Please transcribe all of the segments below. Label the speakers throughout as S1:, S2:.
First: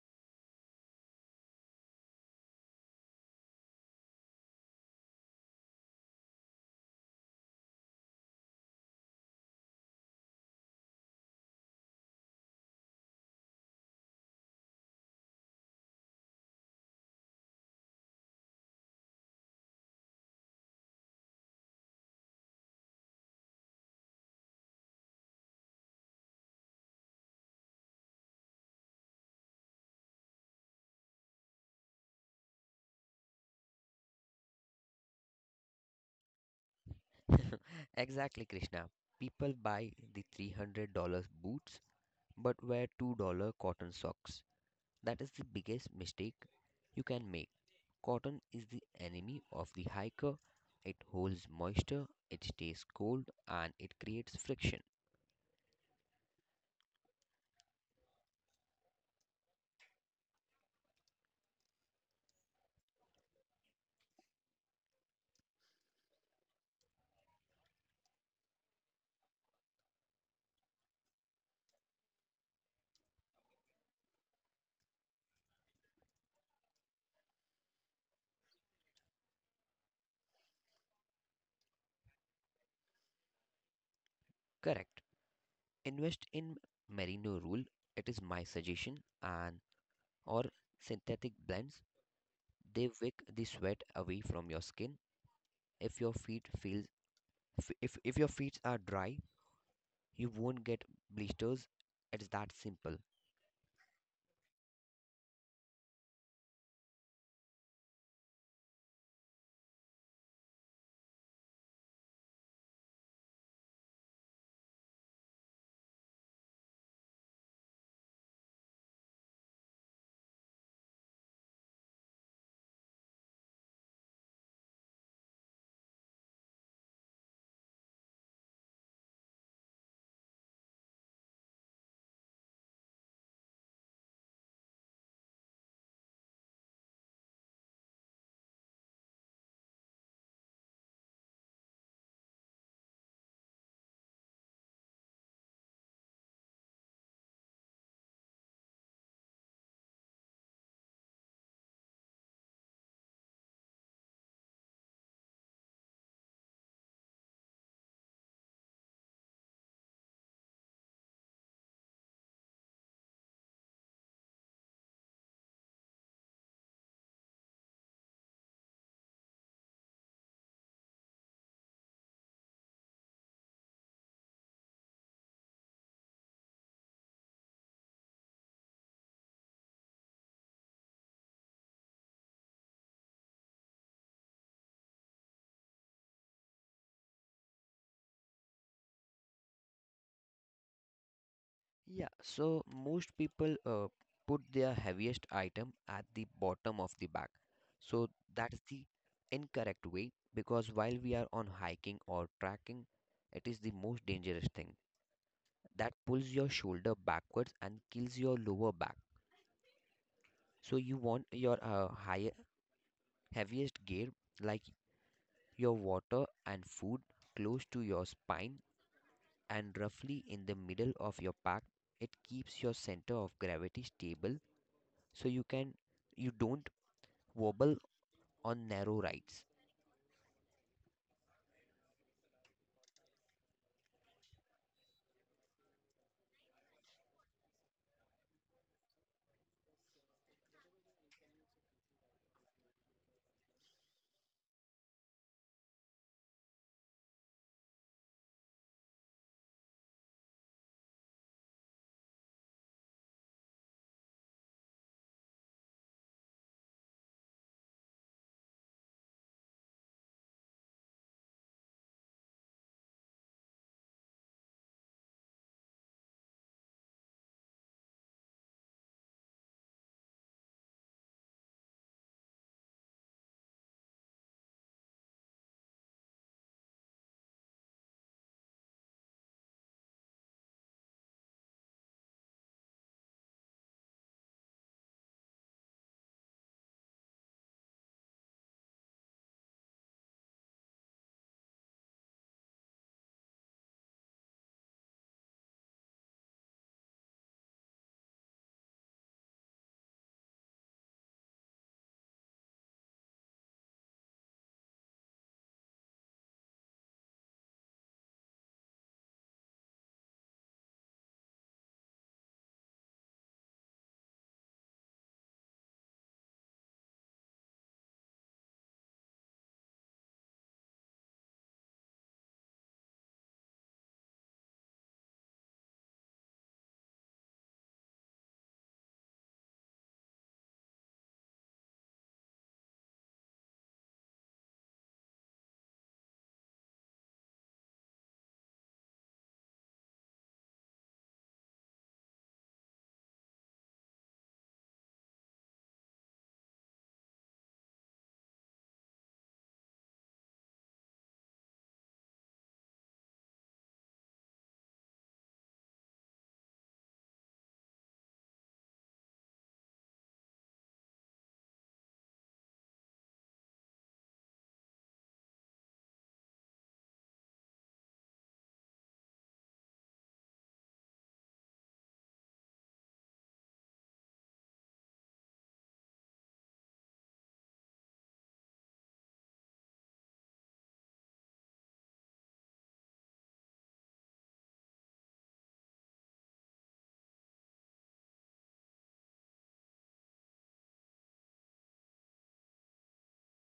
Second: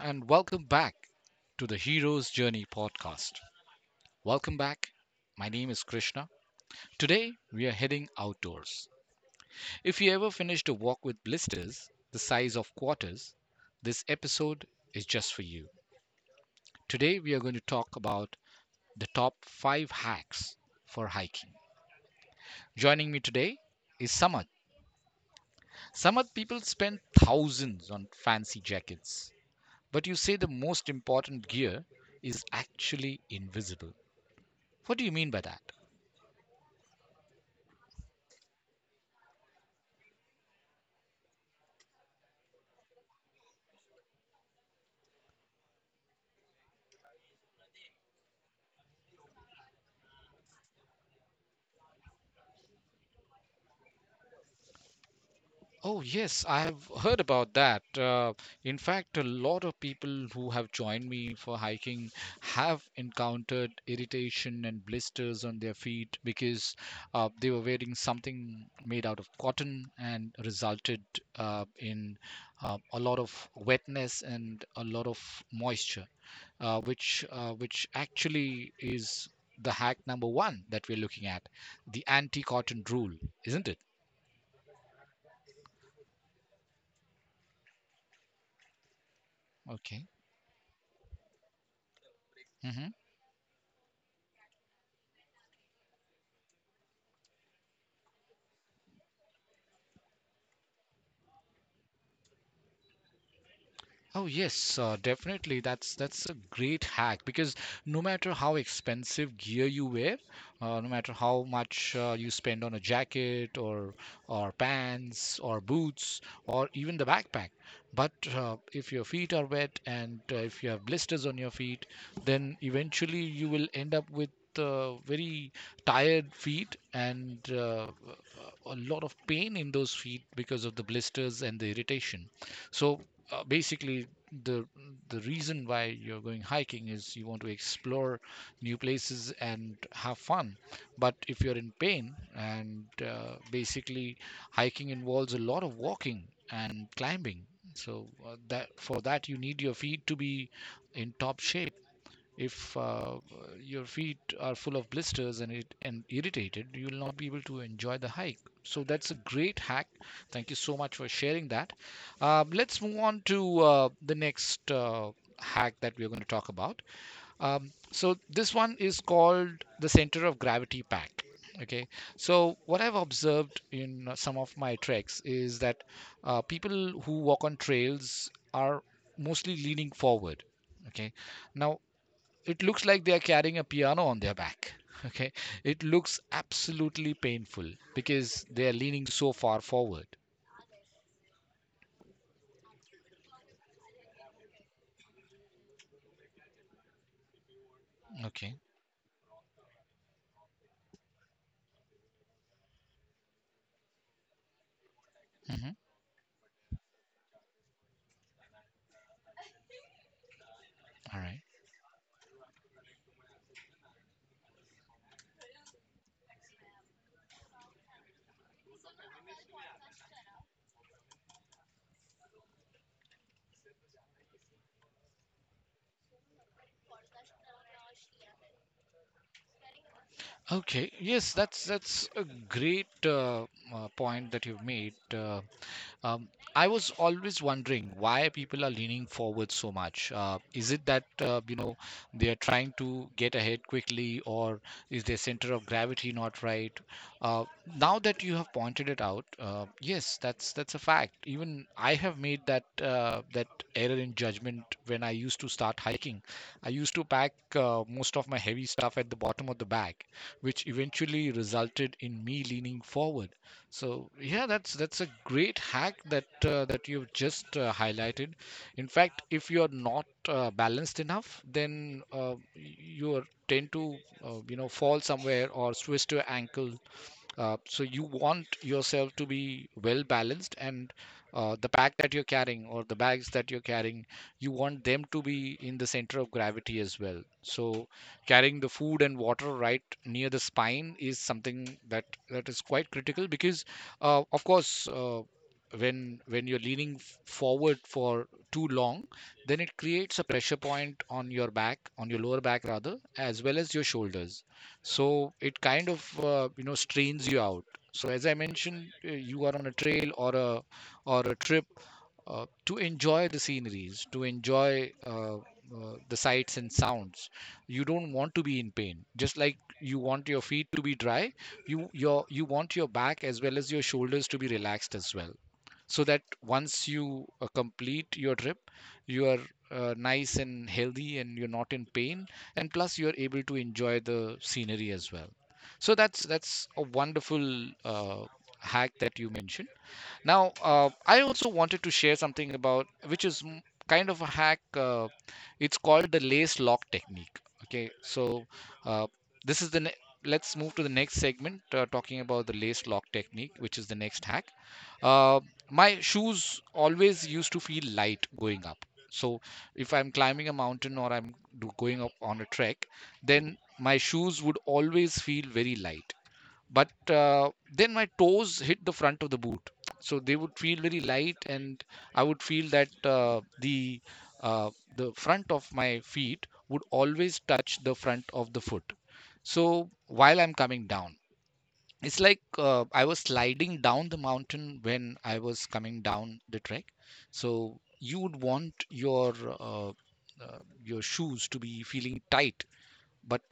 S1: and welcome back to the Hero's Journey podcast. Welcome back. My name is Krishna. Today, we are heading outdoors. If you ever finished a walk with blisters the size of quarters, this episode is just for you. Today, we are going to talk about the top five hacks for hiking. Joining me today is Samad. Samad, people spend thousands on fancy jackets, but you say the most important gear is actually invisible. What do you mean by that?
S2: Exactly, Krishna. People buy the $300 boots but wear $2 cotton socks. That is the biggest mistake you can make. Cotton is the enemy of the hiker. It holds moisture, it stays cold, and it creates friction.
S1: Oh, yes, I have heard about that. In fact, a lot of people who have joined me for hiking have encountered irritation and blisters on their feet because they were wearing something made out of cotton and resulted, in a lot of wetness and a lot of moisture, which actually is the hack number one that we're looking at, the anti-cotton rule, isn't it?
S2: Correct. Invest in merino wool. It is my suggestion and
S1: Okay.
S2: or synthetic blends.
S1: Hmm.
S2: They wick the sweat away from your skin. If your feet feels if your feet are dry, you won't get blisters. It's that simple.
S1: Oh yes, definitely. That's a great hack because no matter how expensive gear you wear, no matter how much you spend on a jacket or pants or boots or even the backpack. But if your feet are wet and if you have blisters on your feet, then eventually you will end up with very tired feet and a lot of pain in those feet because of the blisters and the irritation. So basically, the the reason why you're going hiking is you want to explore new places and have fun. But if you're in pain, and basically hiking involves a lot of walking and climbing, so that for that you need your feet to be in top shape. If your feet are full of blisters and it and irritated, you will not be able to enjoy the hike. So that's a great hack. Thank you so much for sharing that. Let's move on to the next hack that we're going to talk about. So this one is called the center of gravity pack. Okay, so what I've observed in some of my treks is that people who walk on trails are mostly leaning forward. Okay, now it looks like they are carrying a piano on their back. Okay. It looks absolutely painful because they are leaning so far forward.
S2: Yeah, so most people put their heaviest item at the bottom of the bag. So that's
S1: Okay.
S2: the incorrect way because while we are on hiking or trekking, it is the most dangerous thing
S1: Hmm.
S2: that pulls your shoulder backwards and kills your lower back. So you
S1: All
S2: want
S1: right.
S2: your higher heaviest gear like your water and food close to your spine, and roughly in the middle of your pack. It keeps your center of gravity stable, so you can you don't wobble on narrow rides.
S1: Okay. Yes, that's a great, point that you've made. Um, I was always wondering why people are leaning forward so much. Is it that, they are trying to get ahead quickly, or is their center of gravity not right? Uh, Now that you have pointed it out, yes, that's a fact. Even I have made that, error in judgment when I used to start hiking. I used to pack most of my heavy stuff at the bottom of the bag, which eventually resulted in me leaning forward. So yeah, that's a great hack that, you've just highlighted. In fact, if you're not balanced enough, then you are tend to, fall somewhere or twist your ankle. So you want yourself to be well balanced, and the pack that you're carrying or the bags that you're carrying, you want them to be in the center of gravity as well. So carrying the food and water right near the spine is something that is quite critical because, of course, when you're leaning forward for too long, then it creates a pressure point on your back, on your lower back rather, as well as your shoulders. So it kind of, strains you out. So as I mentioned, you are on a trail or a trip to enjoy the sceneries, to enjoy the sights and sounds. You don't want to be in pain. Just like you want your feet to be dry, you want your back as well as your shoulders to be relaxed as well, so that once you complete your trip, you are nice and healthy and you're not in pain, and plus you're able to enjoy the scenery as well. So that's a wonderful hack that you mentioned. Now, I also wanted to share something about, which is kind of a hack. It's called the lace lock technique. Okay, so uh, this is the ne- let's move to the next segment, talking about the lace lock technique, which is the next hack. Uh, my shoes always used to feel light going up. So if I'm climbing a mountain or going up on a trek, then my shoes would always feel very light, but then my toes hit the front of the boot, so they would feel very light, and I would feel that, uh, the front of my feet would always touch the front of the foot. So while I'm coming down, it's like, I was sliding down the mountain when I was coming down the trek. So you would want your shoes to be feeling tight, but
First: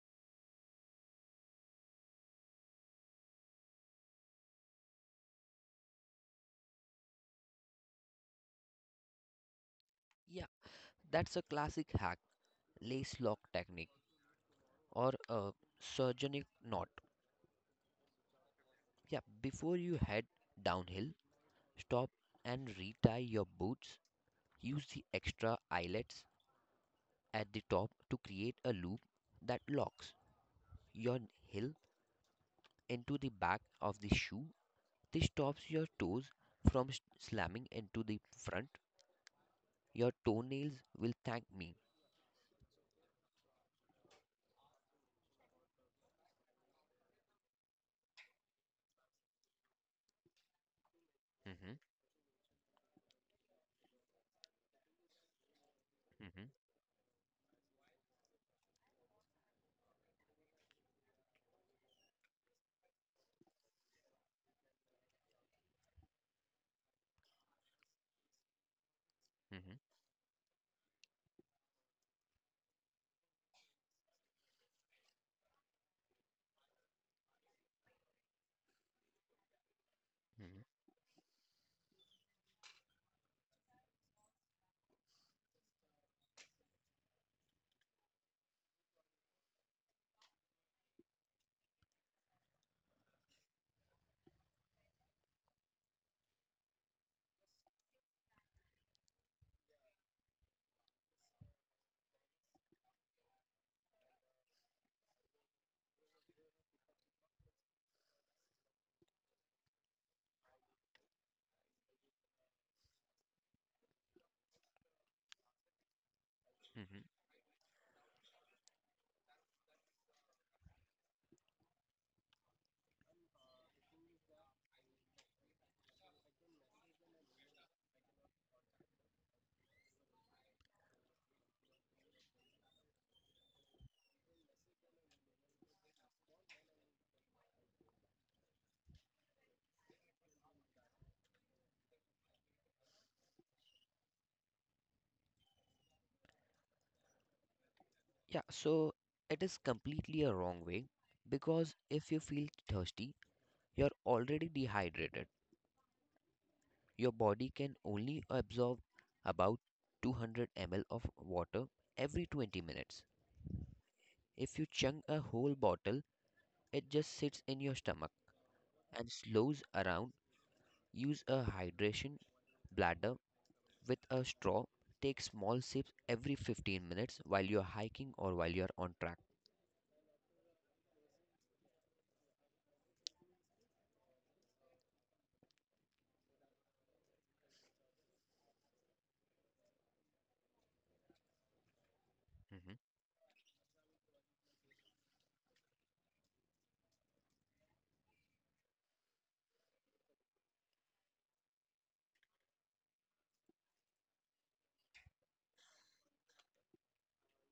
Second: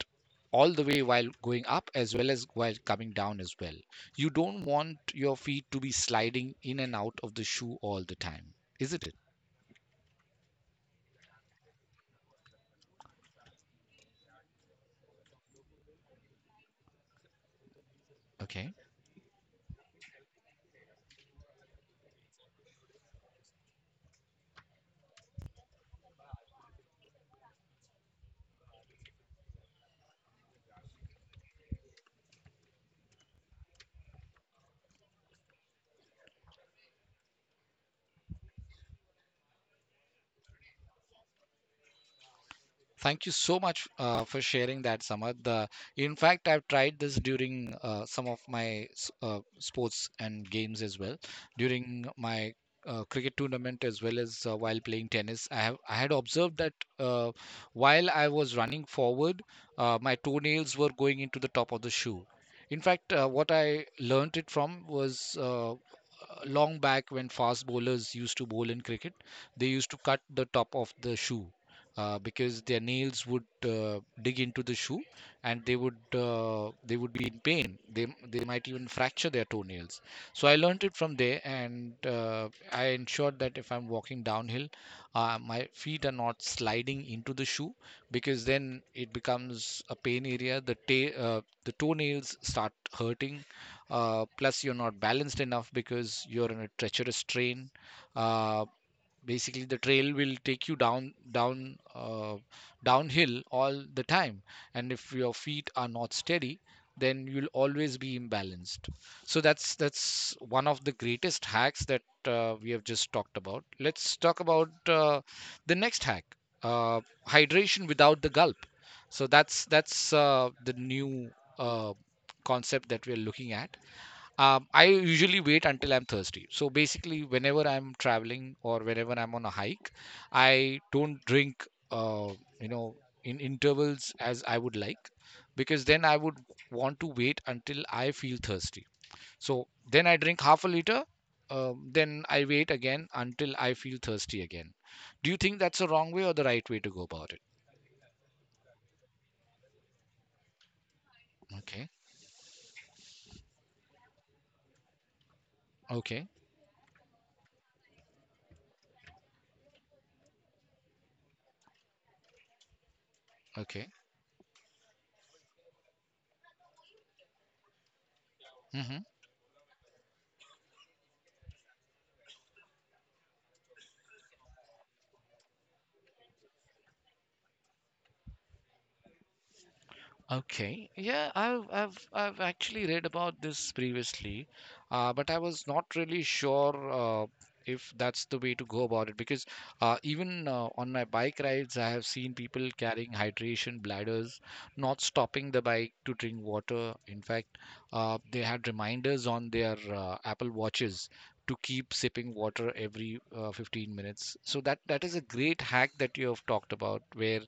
S1: all the way while going up as well as while coming down as well. You don't want your feet to be sliding in and out of the shoe all the time, isn't it?
S2: Yeah, that's a classic hack, lace lock technique, or a surgeonic knot.
S1: Okay.
S2: Yeah, before you head downhill, stop and retie your boots. Use the extra eyelets at the top to create a loop that locks your heel into the back of the shoe. This stops your toes from slamming into the front. Your toenails will thank me.
S1: Thank you so much for sharing that, Samad. In fact, I've tried this during some of my sports and games as well.
S2: Mhm,
S1: During my cricket tournament as well as while playing tennis, I had
S2: mhm,
S1: observed that uh, while I was running forward, my toenails were going into the top of the shoe. In fact, what I learnt it from was long back when fast bowlers used to bowl in cricket, they
S2: mhm,
S1: used to cut the top of the shoe because their nails would dig into the shoe, and they would be in pain. They might even fracture their toenails. So I
S2: mhm,
S1: learned it from there, and I ensured that if I'm walking downhill, my feet are not sliding into the shoe, because then it becomes a pain area. The toenails start hurting, plus you're not balanced enough because you're in a treacherous terrain. uh, Basically, the trail will take you downhill all the time, and if your feet are not steady, then you'll always be imbalanced. So that's one of the greatest hacks that, we have just talked about. Let's talk about the next hack, uh,
S2: mhm.
S1: hydration without the gulp. So that's the new uh, concept that we are looking at. I usually wait until I'm thirsty. So basically, whenever I'm traveling or whenever I'm on a hike, I don't drink, uh, you know, in intervals as I would like, because then I would want to wait until I feel thirsty. So then I drink half a liter, then I wait again until I feel thirsty again. Do you think that's the wrong way or the right way to go about it?
S2: Yeah, so it is completely a wrong way, because
S1: Okay,
S2: if you feel thirsty, you're already dehydrated.
S1: okay,
S2: Your body can only absorb about 200 ml of water every 20 minutes.
S1: okay.
S2: If you chug a whole bottle, it just sits in your stomach
S1: Hmm.
S2: and slows around. Use a hydration bladder with a straw. Take small sips every 15 minutes while you're hiking or while you're on track.
S1: Okay. Yeah, I've actually read about this previously, but I was not really sure if that's the way to go about it, because even on my bike rides, I have seen people
S2: Hmm.
S1: carrying hydration bladders, not stopping the bike to drink water. In fact, they had reminders on their Apple Watches to keep sipping water every 15 minutes. So that is a great hack that you have talked about, where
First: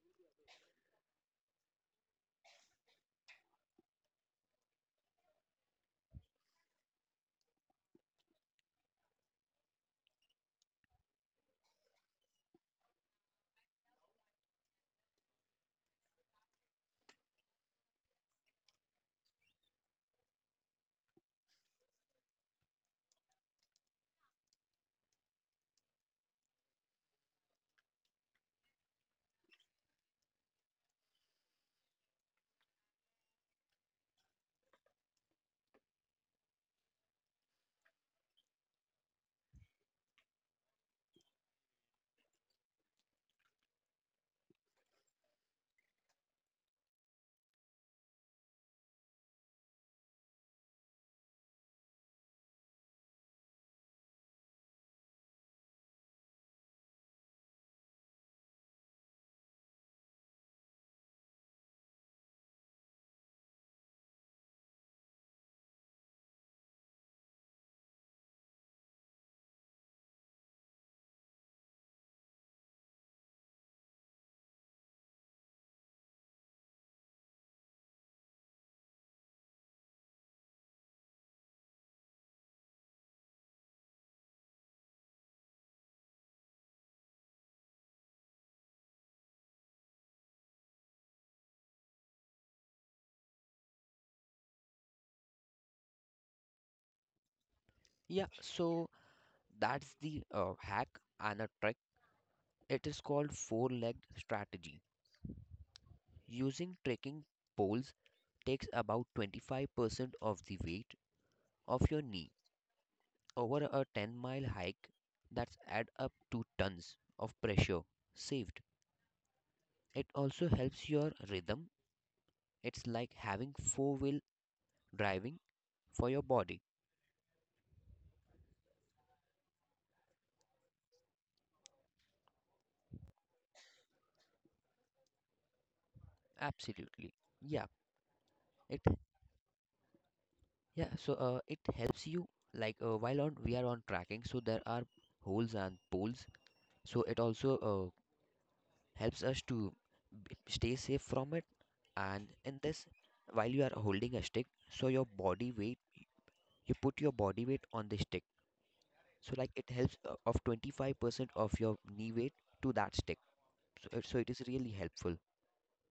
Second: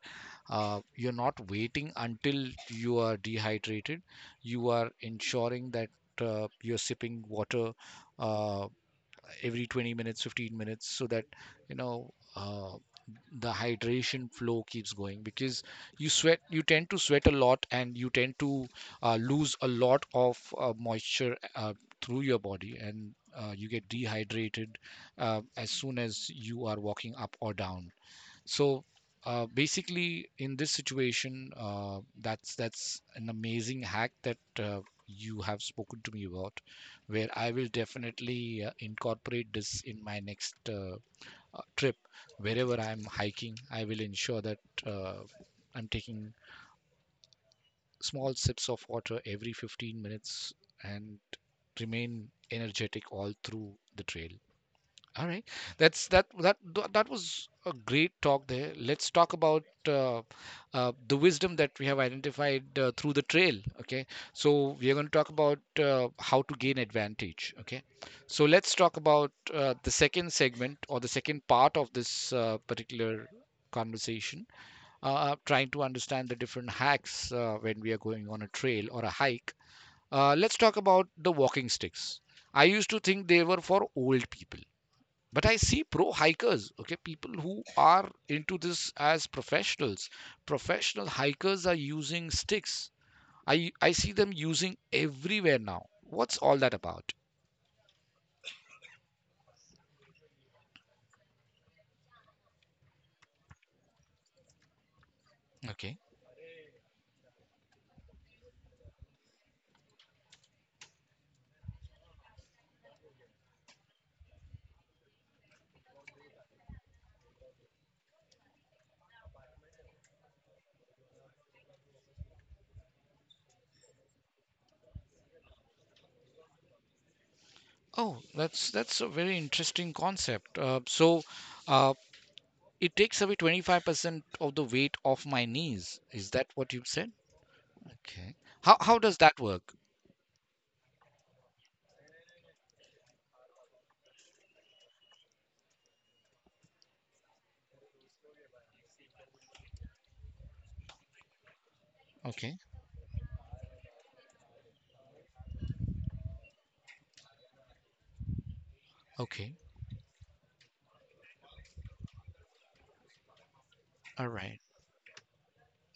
S1: you're not waiting until you are dehydrated. You are ensuring that, you're sipping water uh, every 20 minutes, 15 minutes, so that, you know uh, the hydration flow keeps going, because you tend to sweat a lot and you tend to lose a lot of moisture through your body, and you get dehydrated as soon as you are walking up or down. So basically, in this situation, that's an amazing hack that you have spoken to me about, where I will definitely incorporate this in my next trip. Wherever I'm hiking, I will ensure that uh, I'm taking small sips of water every 15 minutes and remain energetic all through the trail. All right. That's that that tha- That was a great talk there. Let's talk about the wisdom that we have identified through the trail. Okay. So we are going to talk about how to gain advantage. Okay. So let's talk about the second segment or the second part of this particular conversation. Trying to understand the different hacks when we are going on a trail or a hike. Let's talk about the walking sticks. I used to think they were for old people, but I see pro hikers, okay, people who are into this as professional hikers are using sticks. I i see them using everywhere. Now, what's all that about?
S2: Yeah, so that's the hack and a trick. It is called four legged strategy.
S1: Okay.
S2: Using trekking poles takes about 25% of the weight of your knee over a 10-mile hike. That's add up to tons of pressure saved. It also helps your rhythm. It's like having four-wheel driving for your body.
S1: Oh, that's a very interesting concept, so uh, it takes away 25% of the weight of my knees. Is that what you said?
S2: Absolutely. Yeah.
S1: Okay. how
S2: It
S1: how does that work?
S2: yeah, so it helps you like while on we are on tracking, so there are holes and poles. So it also helps us to stay safe from it. And
S1: Okay.
S2: in this, while you are holding a stick, so your body weight, you put your body weight on the stick. So
S1: Okay.
S2: like it helps of 25% of your knee weight to that stick. So
S1: All
S2: it is
S1: right.
S2: really helpful.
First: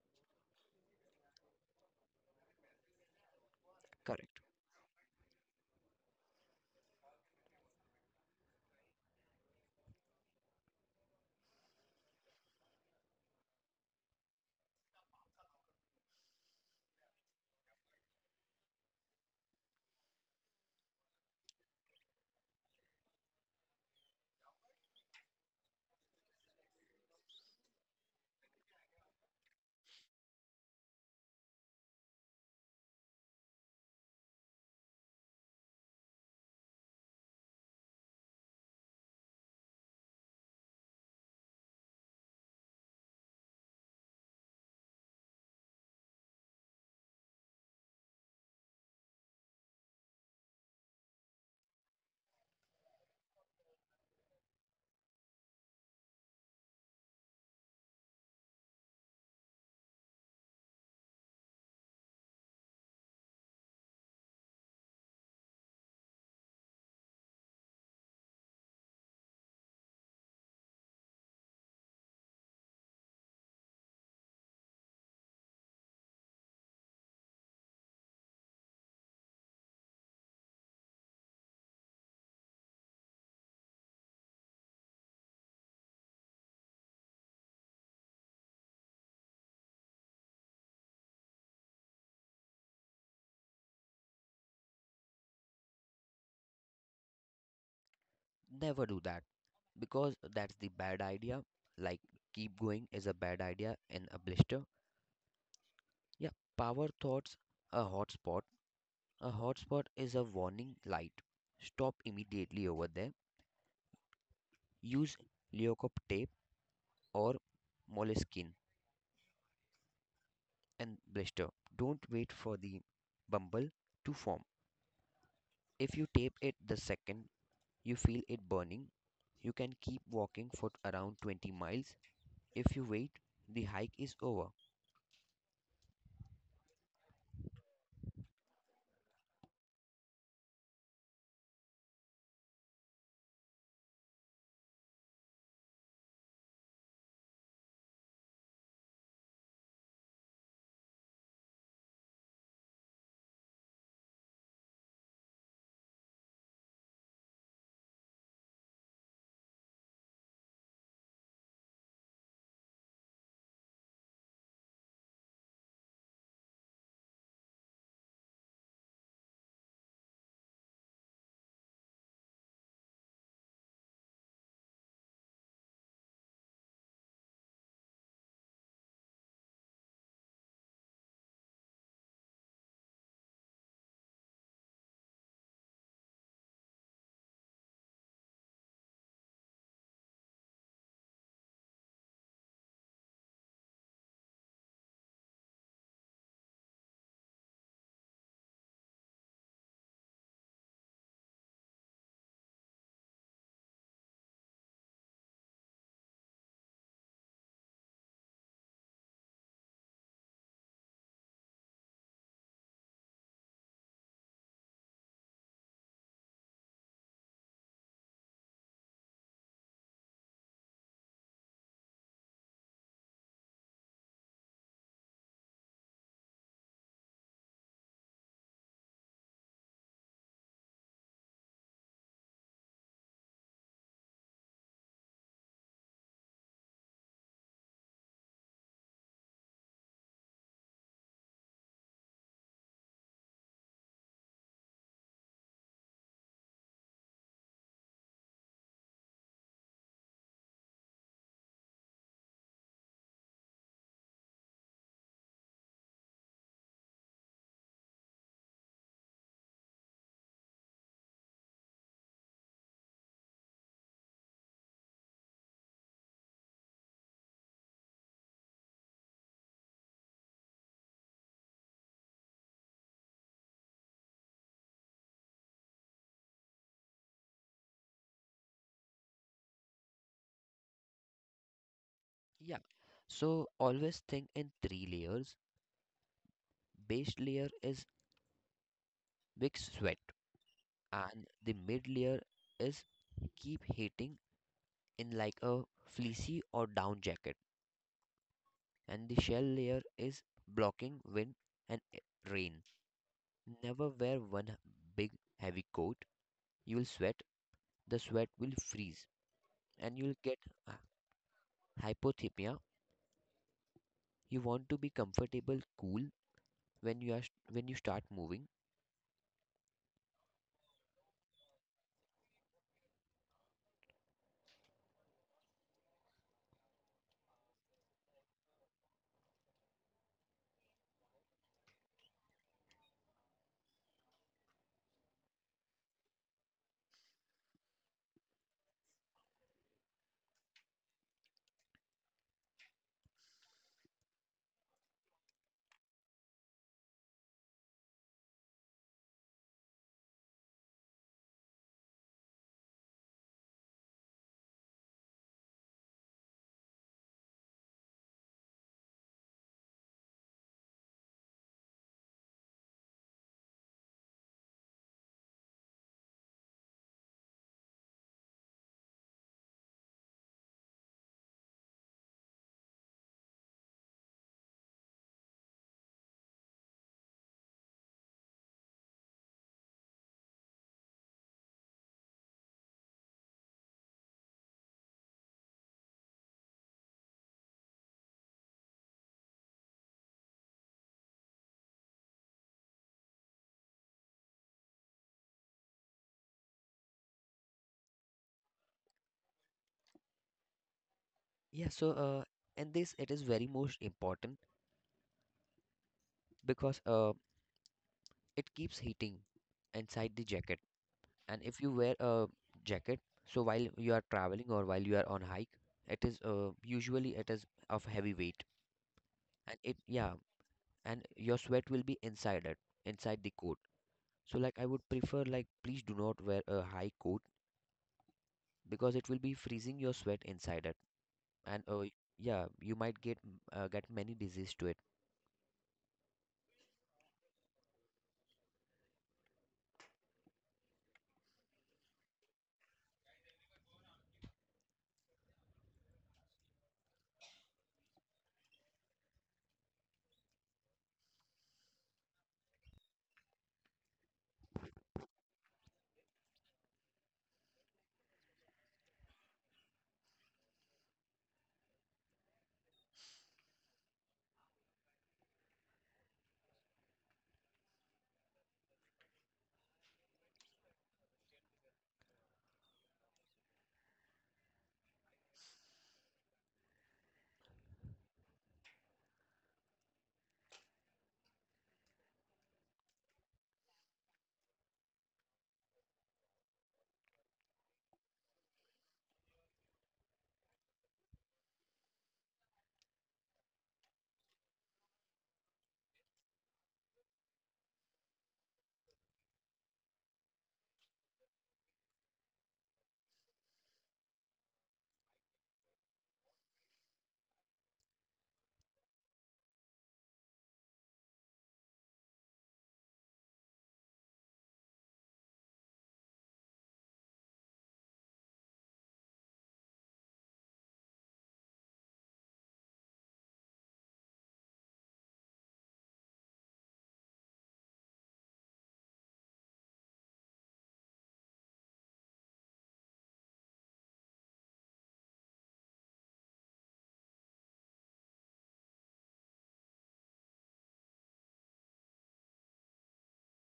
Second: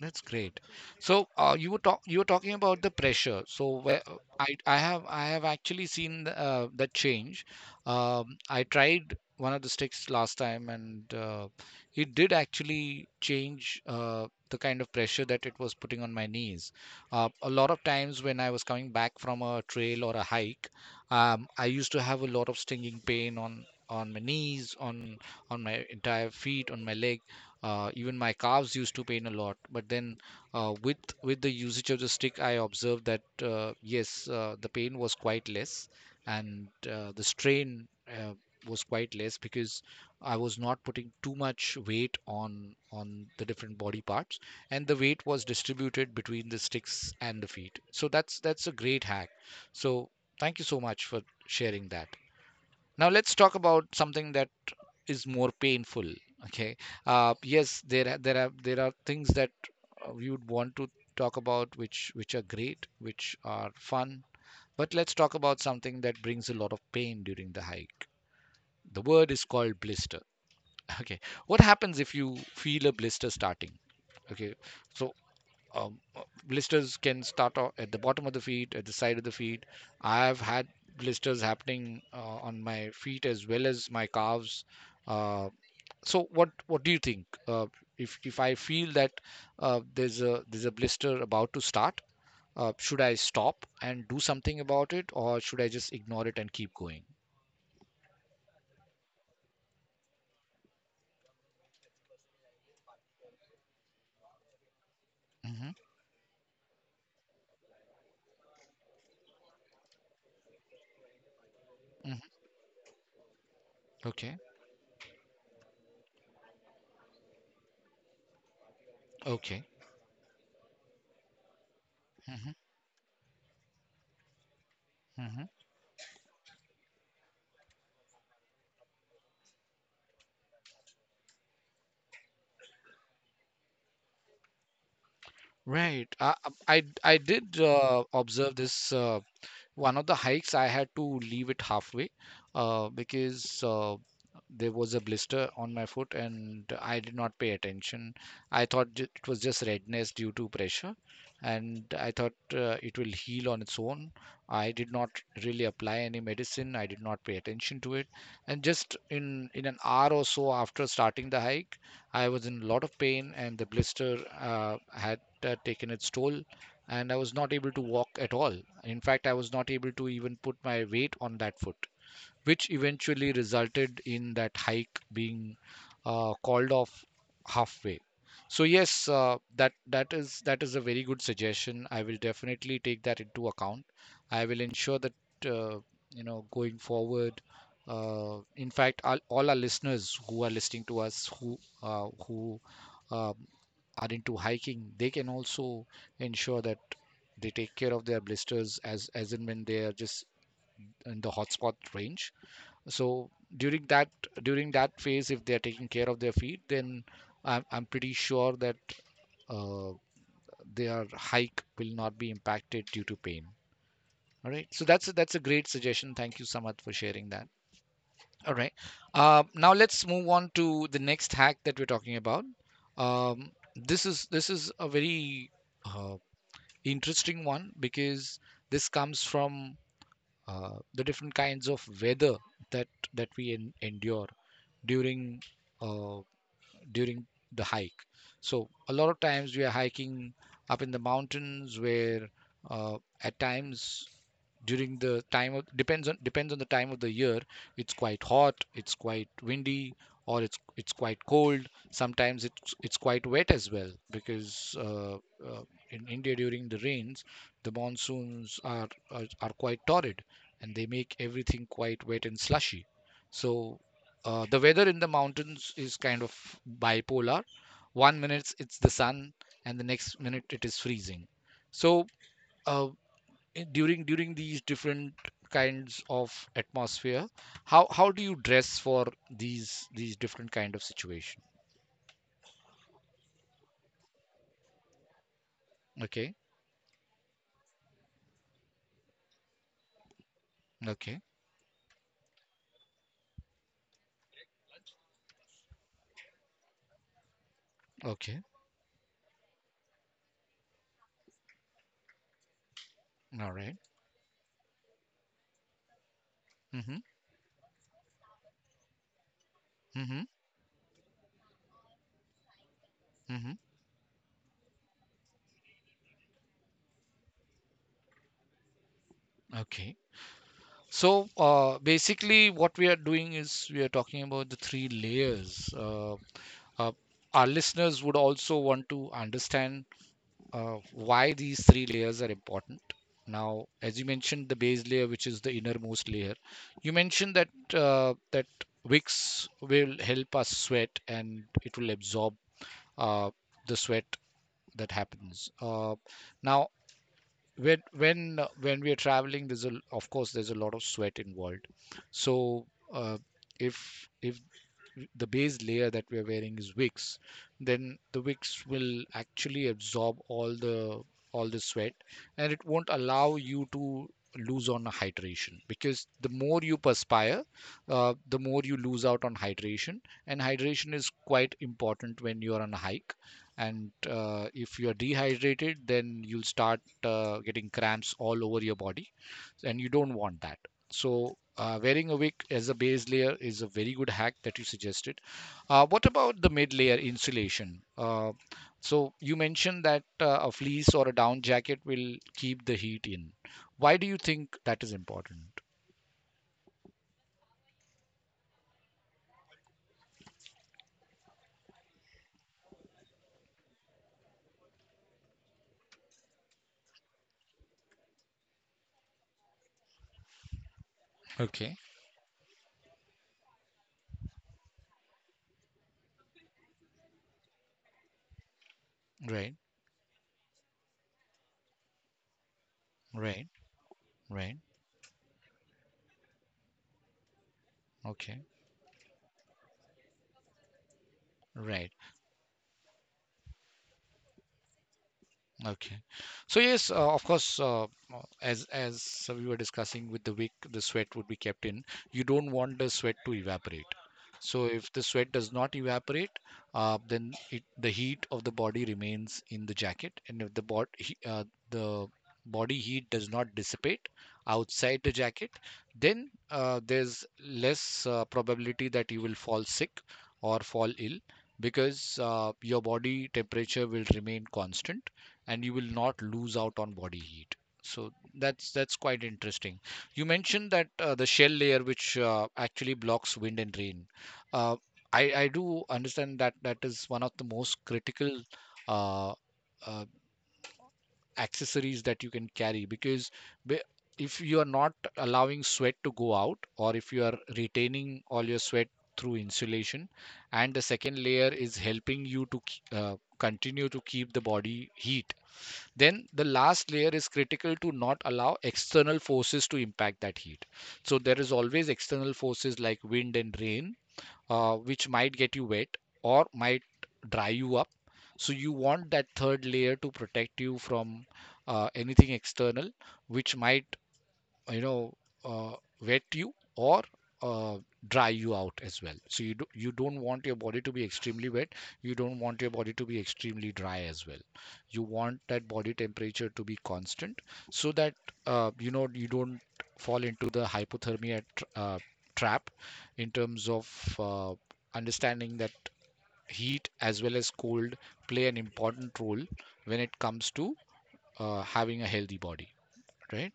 S1: That's great. So you were talking about the pressure. So where
S2: Correct.
S1: I have actually seen that change. I tried one of the sticks last time, and it did actually change the kind of pressure that it was putting on my knees. A lot of times when I was coming back from a trail or a hike, I used to have a lot of stinging pain on my knees, on my entire feet, on my legs, even my calves used to pain a lot. But then, with the usage of the stick, I observed that yes, the pain was quite less, and the strain was quite less because I was not putting too much weight on the different body parts, and the weight was distributed between the sticks and the feet. So that's a great hack. So thank you so much for sharing that. Now let's talk about something that is more painful. Okay. Yes, there are there are things that we would want to talk about, which are great, which are fun, but let's talk about something that brings a lot of pain during the hike. The word is called blister. Okay. What happens if you feel a blister starting? Okay, so um, uh, blisters can start at the bottom of the feet, at the side of the feet. I've had blisters happening on my feet as well as my calves. Uh, so what do you think, if I feel that there's a blister about to start? Should I stop and do something about it, or should I just ignore it and keep going?
S2: Never do that, because that's the bad idea. Like keep going is a bad idea in a blister.
S1: Hmm.
S2: Yeah, power thoughts a hotspot. A hotspot is a warning light. Stop
S1: Hmm.
S2: immediately over there.
S1: Okay.
S2: Use leocop tape or moleskin
S1: Okay.
S2: and blister. Don't wait
S1: Hmm.
S2: for the bumble to form.
S1: Hmm.
S2: If you tape it the second you feel it burning, you can keep walking for around 20 miles. If you wait, the hike is over.
S1: Right. I i, I I did observe this. One of the hikes I had to leave it halfway, because there was a blister on my foot and I did not pay attention. I thought it was just redness due to pressure and I thought it will heal on its own. I did not really apply any medicine. I did not pay attention to it. And just in an hour or so after starting the hike, I was in a lot of pain and the blister had taken its toll and I was not able to walk at all. In fact, I was not able to even put my weight on that foot, which eventually resulted in that hike being called off halfway. So yes, that is a very good suggestion. I will definitely take that into account. I will ensure that, uh, going forward. In fact, all our listeners who are listening to us, who uh, who um, are into hiking, they can also ensure that they take care of their blisters as and when they are just in the hotspot range. So during that during that phase, if they are taking care of their feet, then I'm pretty sure that uh, their hike will not be impacted due to pain. All right. So that's a great suggestion. Thank you, Samat, for sharing that. All right. Now let's move on to the next hack that we're talking about. This is a very uh, interesting one because this comes from the different kinds of weather that we endure during uh, during the hike. So a lot of times we are hiking up in the mountains where, at times, during the time of depends on the time of the year, it's quite hot, it's quite windy, or it's quite cold. Sometimes it's quite wet as well, because uh, in India during the rains the monsoons are quite torrid and they make everything quite wet and slushy. So the weather in the mountains is kind of bipolar. One minute it's the sun, and the next minute it is freezing. So uh, during these different kinds of atmosphere, how do you dress for these different kind of situation?
S2: Yeah. So always think in 3 layers.
S1: Okay,
S2: Base layer is big sweat,
S1: okay,
S2: and the mid layer is keep heating in like a fleecy or down jacket,
S1: okay.
S2: and the shell layer is blocking wind and rain.
S1: All right.
S2: Never wear one big heavy coat. You will
S1: Mm-hmm.
S2: sweat. The sweat will freeze, and you will
S1: Mm-hmm.
S2: get uh, hypothermia.
S1: Mm-hmm.
S2: You want to be comfortable, cool when you are when you start moving.
S1: Okay. So basically, what we are doing is we are talking about the three layers. Uh, our listeners would also want to understand why these three layers are important. Now, as you mentioned, the base layer, which is the innermost layer, you mentioned that Wicks will help us sweat and it will absorb uh, the sweat that happens. Now, when we are traveling, there's a of course there's a lot of sweat involved, so uh, if the base layer that we are wearing is wicks, then the wicks will actually absorb all the sweat, and it won't allow you to lose on hydration because the more you perspire, the more you lose out on hydration, and hydration is quite important when you're on a hike. And if you're dehydrated then you'll start getting cramps all over your body, and you don't want that. So wearing a wig as a base layer is a very good hack that you suggested. What about the mid layer insulation? So you mentioned that a fleece or a down jacket will keep the heat in. Why do you think that is important?
S2: Yeah, so in this it is very most important because it keeps heating inside the jacket. And if you
S1: Okay.
S2: wear a jacket, so while you are traveling or while you are on hike, it is usually it is of heavy weight,
S1: Right,
S2: and it yeah, and your sweat will be inside it, inside the
S1: right,
S2: coat. So
S1: right.
S2: like I would prefer like please do not wear a high coat,
S1: Okay,
S2: because it will be freezing your sweat inside it, and
S1: right.
S2: yeah, you might get many disease to it.
S1: Okay. So yes, of course, as we were discussing with the wick, the sweat would be kept in. You don't want the sweat to evaporate. So if the sweat does not evaporate, then the heat of the body remains in the jacket, and if the body heat does not dissipate outside the jacket, then there's less probability that you will fall sick or fall ill because your body temperature will remain constant and you will not lose out on body heat. So that's quite interesting. You mentioned that the shell layer, which actually blocks wind and rain, uh, I do understand that that is one of the most critical uh, uh, accessories that you can carry, because if you are not allowing sweat to go out, or if you are retaining all your sweat through insulation, and the second layer is helping you to continue to keep the body heat, then the last layer is critical to not allow external forces to impact that heat. So there is always external forces like wind and rain, which might get you wet or might dry you up. So you want that third layer to protect you from anything external, which might you know uh, wet you or uh, dry you out as well. So you don't want your body to be extremely wet, you don't want your body to be extremely dry as well. You want that body temperature to be constant so that, you don't fall into the hypothermia tr trap, in terms of uh, understanding that heat as well as cold play an important role when it comes to having a healthy body. Right.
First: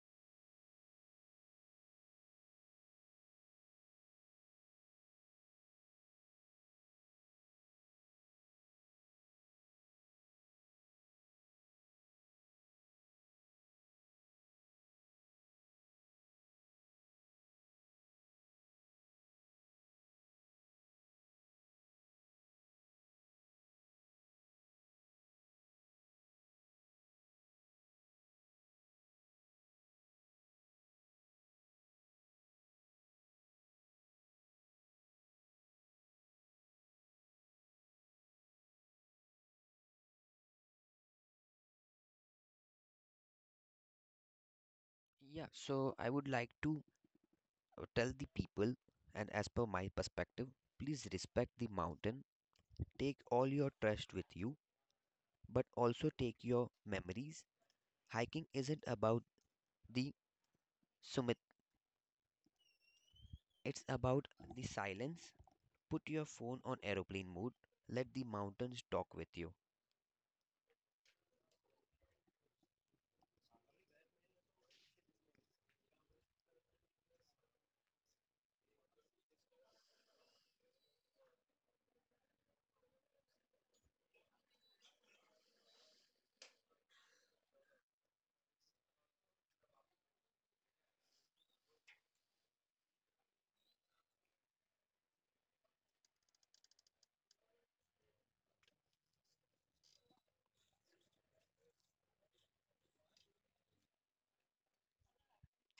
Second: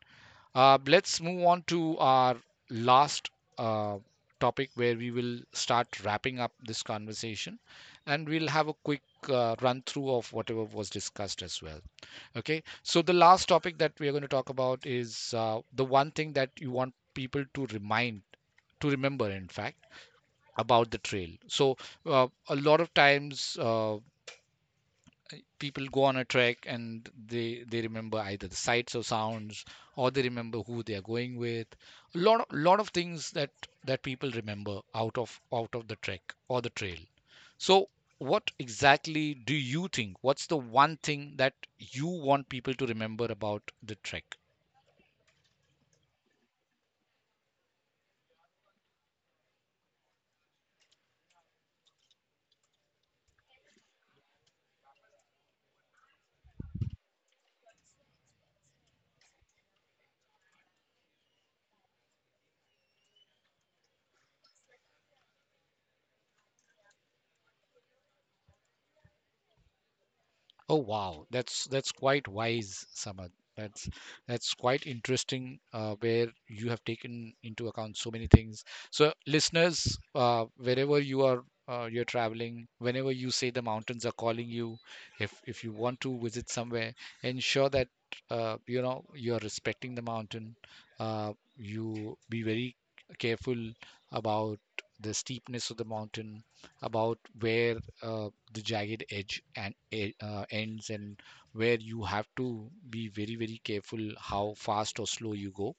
S1: Let's move on to our last uh, topic, where we will start wrapping up this conversation and we'll have a quick run through of whatever was discussed as well. Okay, so the last topic that we are going to talk about is the one thing that you want people to remind, to remember, in fact, about the trail. So, a lot of times, people go on a trek and they remember either the sights or sounds, or they remember who they are going with. A lot of things that people remember out of the trek or the trail. So what exactly do you think, what's the one thing that you want people to remember about the trek?
S2: Yeah, so I would like to tell the people, and as per my perspective, please respect the mountain. Take all your trash with you, but also take your memories. Hiking isn't about the summit, it's about the silence. Put your phone on aeroplane mode, let the mountains talk with you.
S1: Oh wow, that's quite wise, Samad. That's that's quite interesting, where you have taken into account so many things. So, listeners, wherever you are, you're traveling, whenever you say the mountains are calling you, if you want to visit somewhere, ensure that you are respecting the mountain. You be very careful about the steepness of the mountain, about where uh, the jagged edge ends and where you have to be very very careful how fast or slow you go.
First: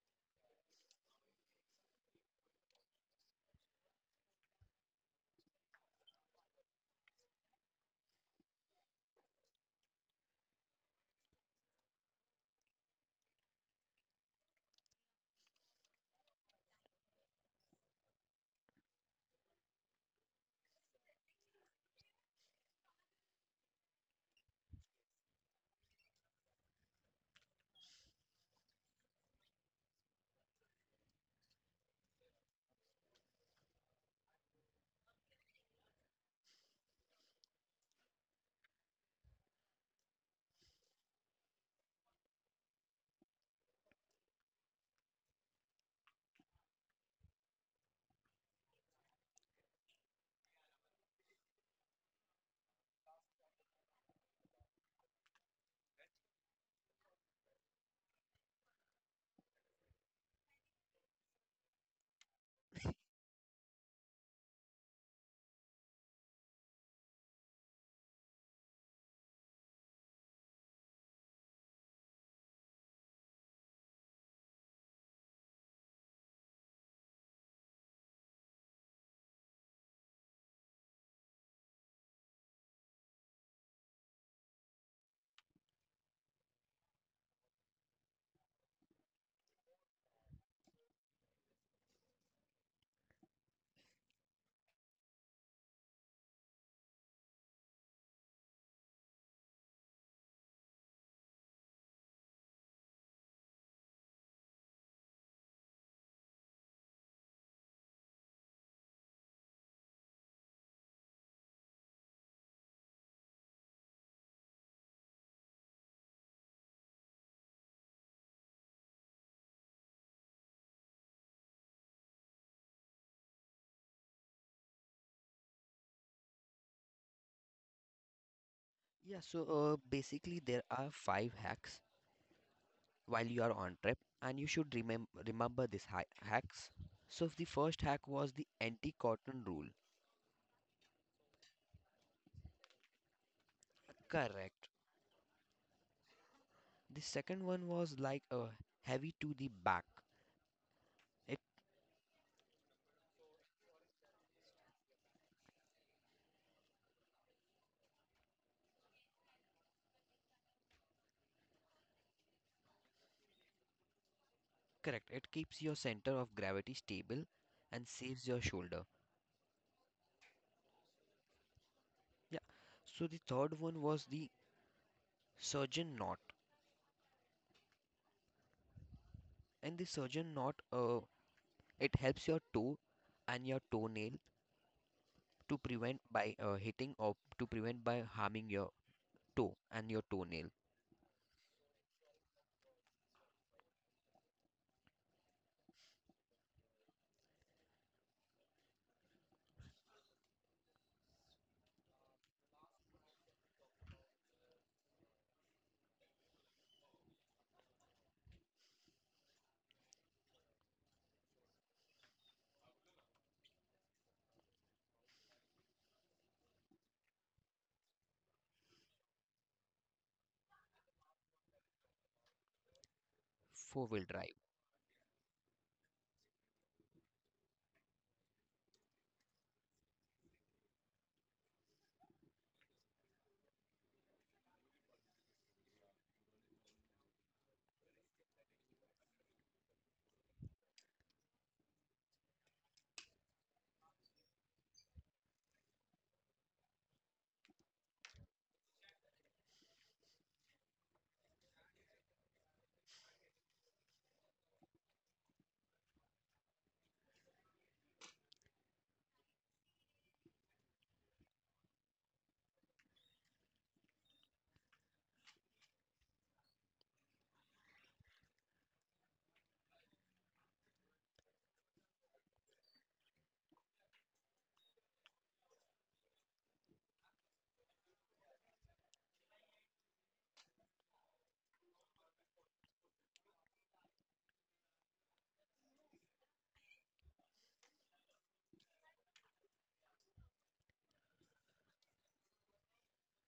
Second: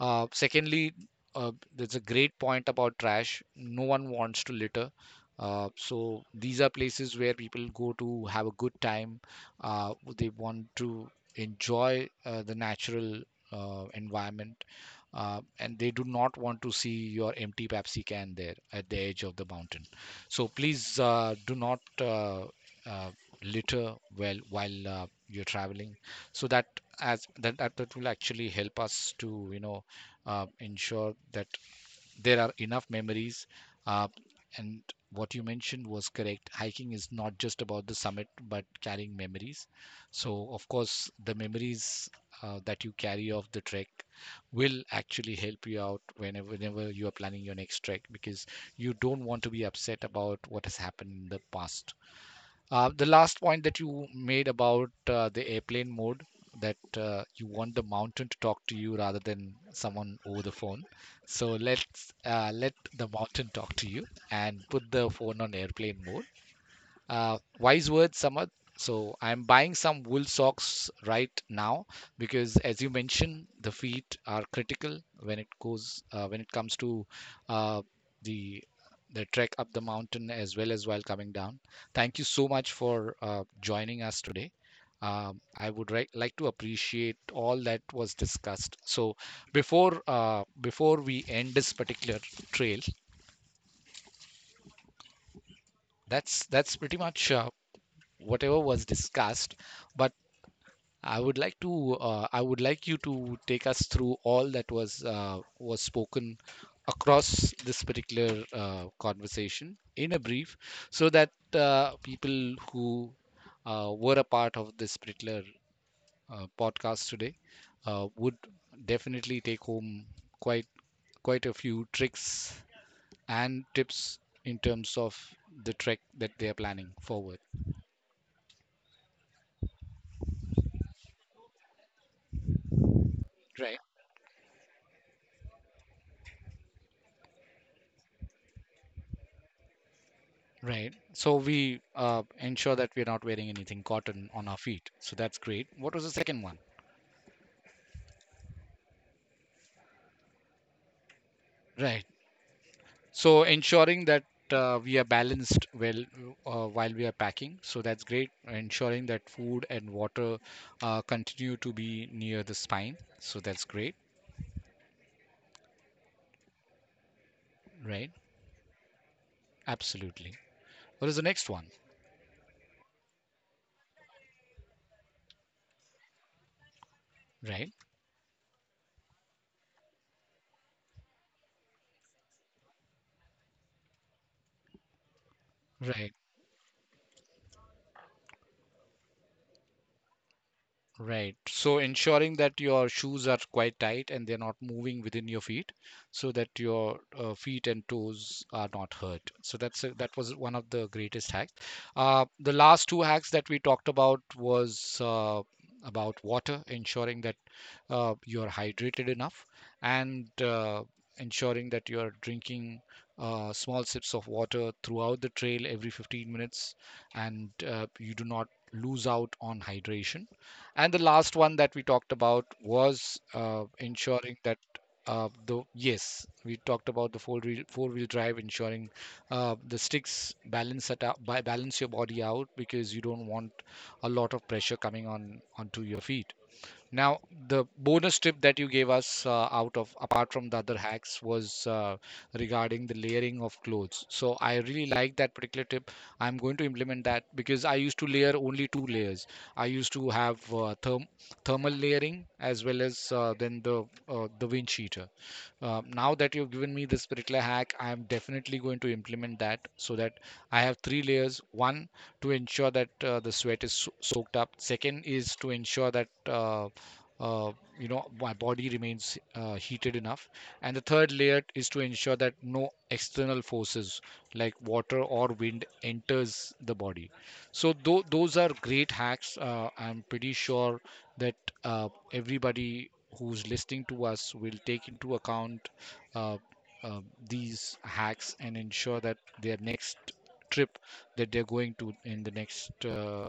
S1: Secondly, there's a great point about trash. No one wants to litter. So these are places where people go to have a good time. They want to enjoy the natural environment, and they do not want to see your empty Pepsi can there at the edge of the mountain. So please do not uh, litter well while you're traveling, so that that will actually help us to ensure that there are enough memories. Uh, and what you mentioned was correct. Hiking is not just about the summit, but carrying memories. So, of course, the memories that you carry of the trek will actually help you out whenever you are planning your next trek, because you don't want to be upset about what has happened in the past. The last point that you made about the airplane mode, that you want the mountain to talk to you rather than someone over the phone. So let the mountain talk to you and put the phone on airplane mode. Wise words, Samad. So I'm buying some wool socks right now because, as you mentioned, the feet are critical when it goes when it comes to uh, the the trek up the mountain as well as while coming down. Thank you so much for joining us today. Like to appreciate all that was discussed. So before we end this particular trail, that's pretty much whatever was discussed. But I would like you to take us through all that was spoken across this particular conversation in a brief, so that people who were a part of this particular podcast today would definitely take home quite quite a few tricks and tips in terms of the trek that they are planning forward.
S2: Yeah, so basically, there are 5 hacks while you are
S1: Right?
S2: on trip, and you should remember these hacks. So, the first hack was the anti cotton rule.
S1: Right. So we ensure that we're not wearing anything cotton on our
S2: Correct.
S1: feet. So that's great. What was the second one?
S2: The second one was like a heavy to the back. It
S1: Right. So ensuring that we are balanced well while we are packing. So that's great. Ensuring that food and water continue to be near the spine. So that's great.
S2: correct. It keeps your center of gravity stable and
S1: Right.
S2: saves your shoulder.
S1: Absolutely. What is the next one?
S2: Yeah. So the third one was the surgeon knot.
S1: Right.
S2: And the surgeon knot, it helps your toe and your toenail to prevent
S1: Right.
S2: by hitting or to prevent by harming your toe and your toenail.
S1: Right. So ensuring that your shoes are quite tight and they're not moving within your feet, so that your feet and toes are not hurt. That was one of the greatest hacks. The last two hacks that we talked about was about water, ensuring that you're hydrated enough, and ensuring that you're drinking small sips of water throughout the trail every 15 minutes, and you do not lose out on hydration. And the last one that we talked about was
S2: Four-wheel drive.
S1: ensuring that we talked about the four wheel drive, ensuring the sticks balance it out, balance your body out because you don't want a lot of pressure coming on onto your feet. Now, the bonus tip that you gave us, out of apart from the other hacks, was regarding the layering of clothes. So I really like that particular tip. I'm going to implement that because I used to layer only two layers. I used to have thermal layering as well as then the wind cheater. Now that you've given me this particular hack, I am definitely going to implement that so that I have three layers. One to ensure that the sweat is soaked up. Second is to ensure that uh, my body remains heated enough, and the third layer is to ensure that no external forces like water or wind enters the body. So those are great hacks. I'm pretty sure that uh, everybody who's listening to us will take into account uh, uh, these hacks and ensure that their next trip that they're going to, in the next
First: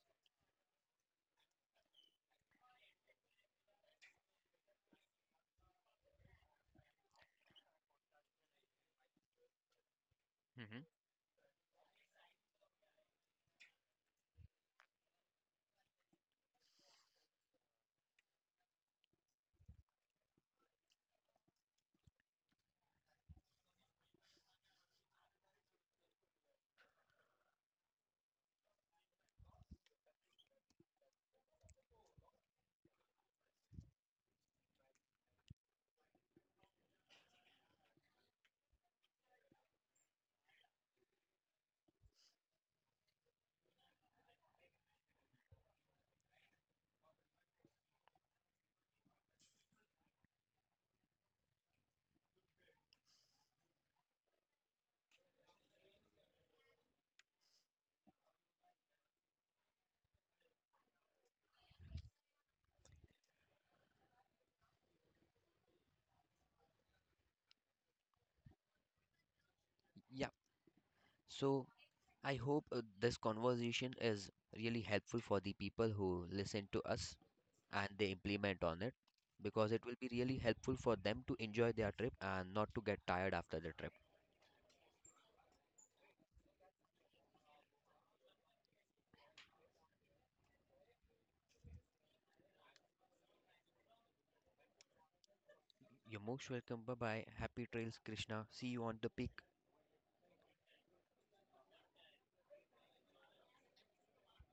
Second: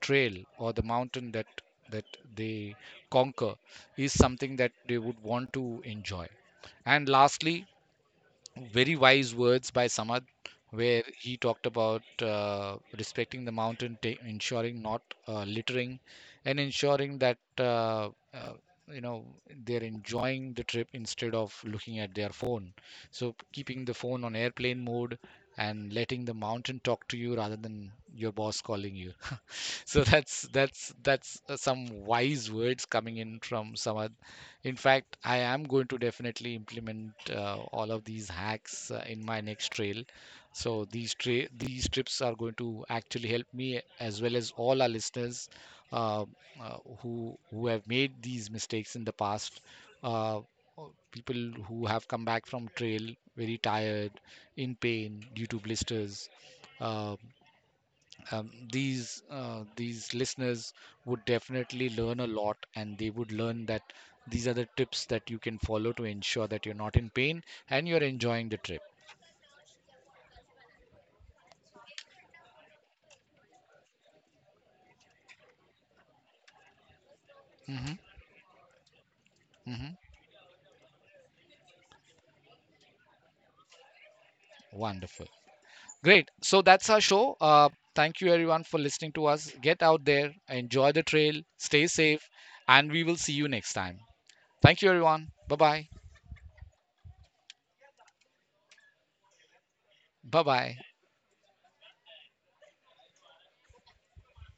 S1: trail or the mountain that that they conquer, is something that they would want to enjoy. And lastly, very wise words by Samad,
S2: Hmm.
S1: where he talked about respecting the mountain, ensuring not littering, and ensuring that you know they're enjoying the trip instead of looking at their phone. So keeping the phone on airplane mode and letting the mountain talk to you rather than your boss calling you. So that's some wise words coming in from Samad. In fact, I am going to definitely implement all of these hacks in my next trail. So these trips are going to actually help me as well as all our listeners, uh, who have made these mistakes in the past. Uh, or people who have come back from trail very tired, in pain due to blisters, uh, these listeners would definitely learn a lot, and they would learn that these are the tips that you can follow to ensure that you're not in pain and you're enjoying the trip.
S2: Yeah. So I hope this conversation is really helpful for the people who listen to us, and
S1: Hmm.
S2: they implement on it, because it
S1: Hmm.
S2: will be really helpful for them to enjoy their trip and not to get tired after the trip.
S1: Wonderful. Great. So that's our show. Thank you everyone for listening to us. Get out there, enjoy the trail, stay safe, and we will see you next time. Thank you everyone. Bye bye.
S2: You're most welcome. Bye bye. Happy trails, Krishna. See you on the peak.
S1: Bye bye.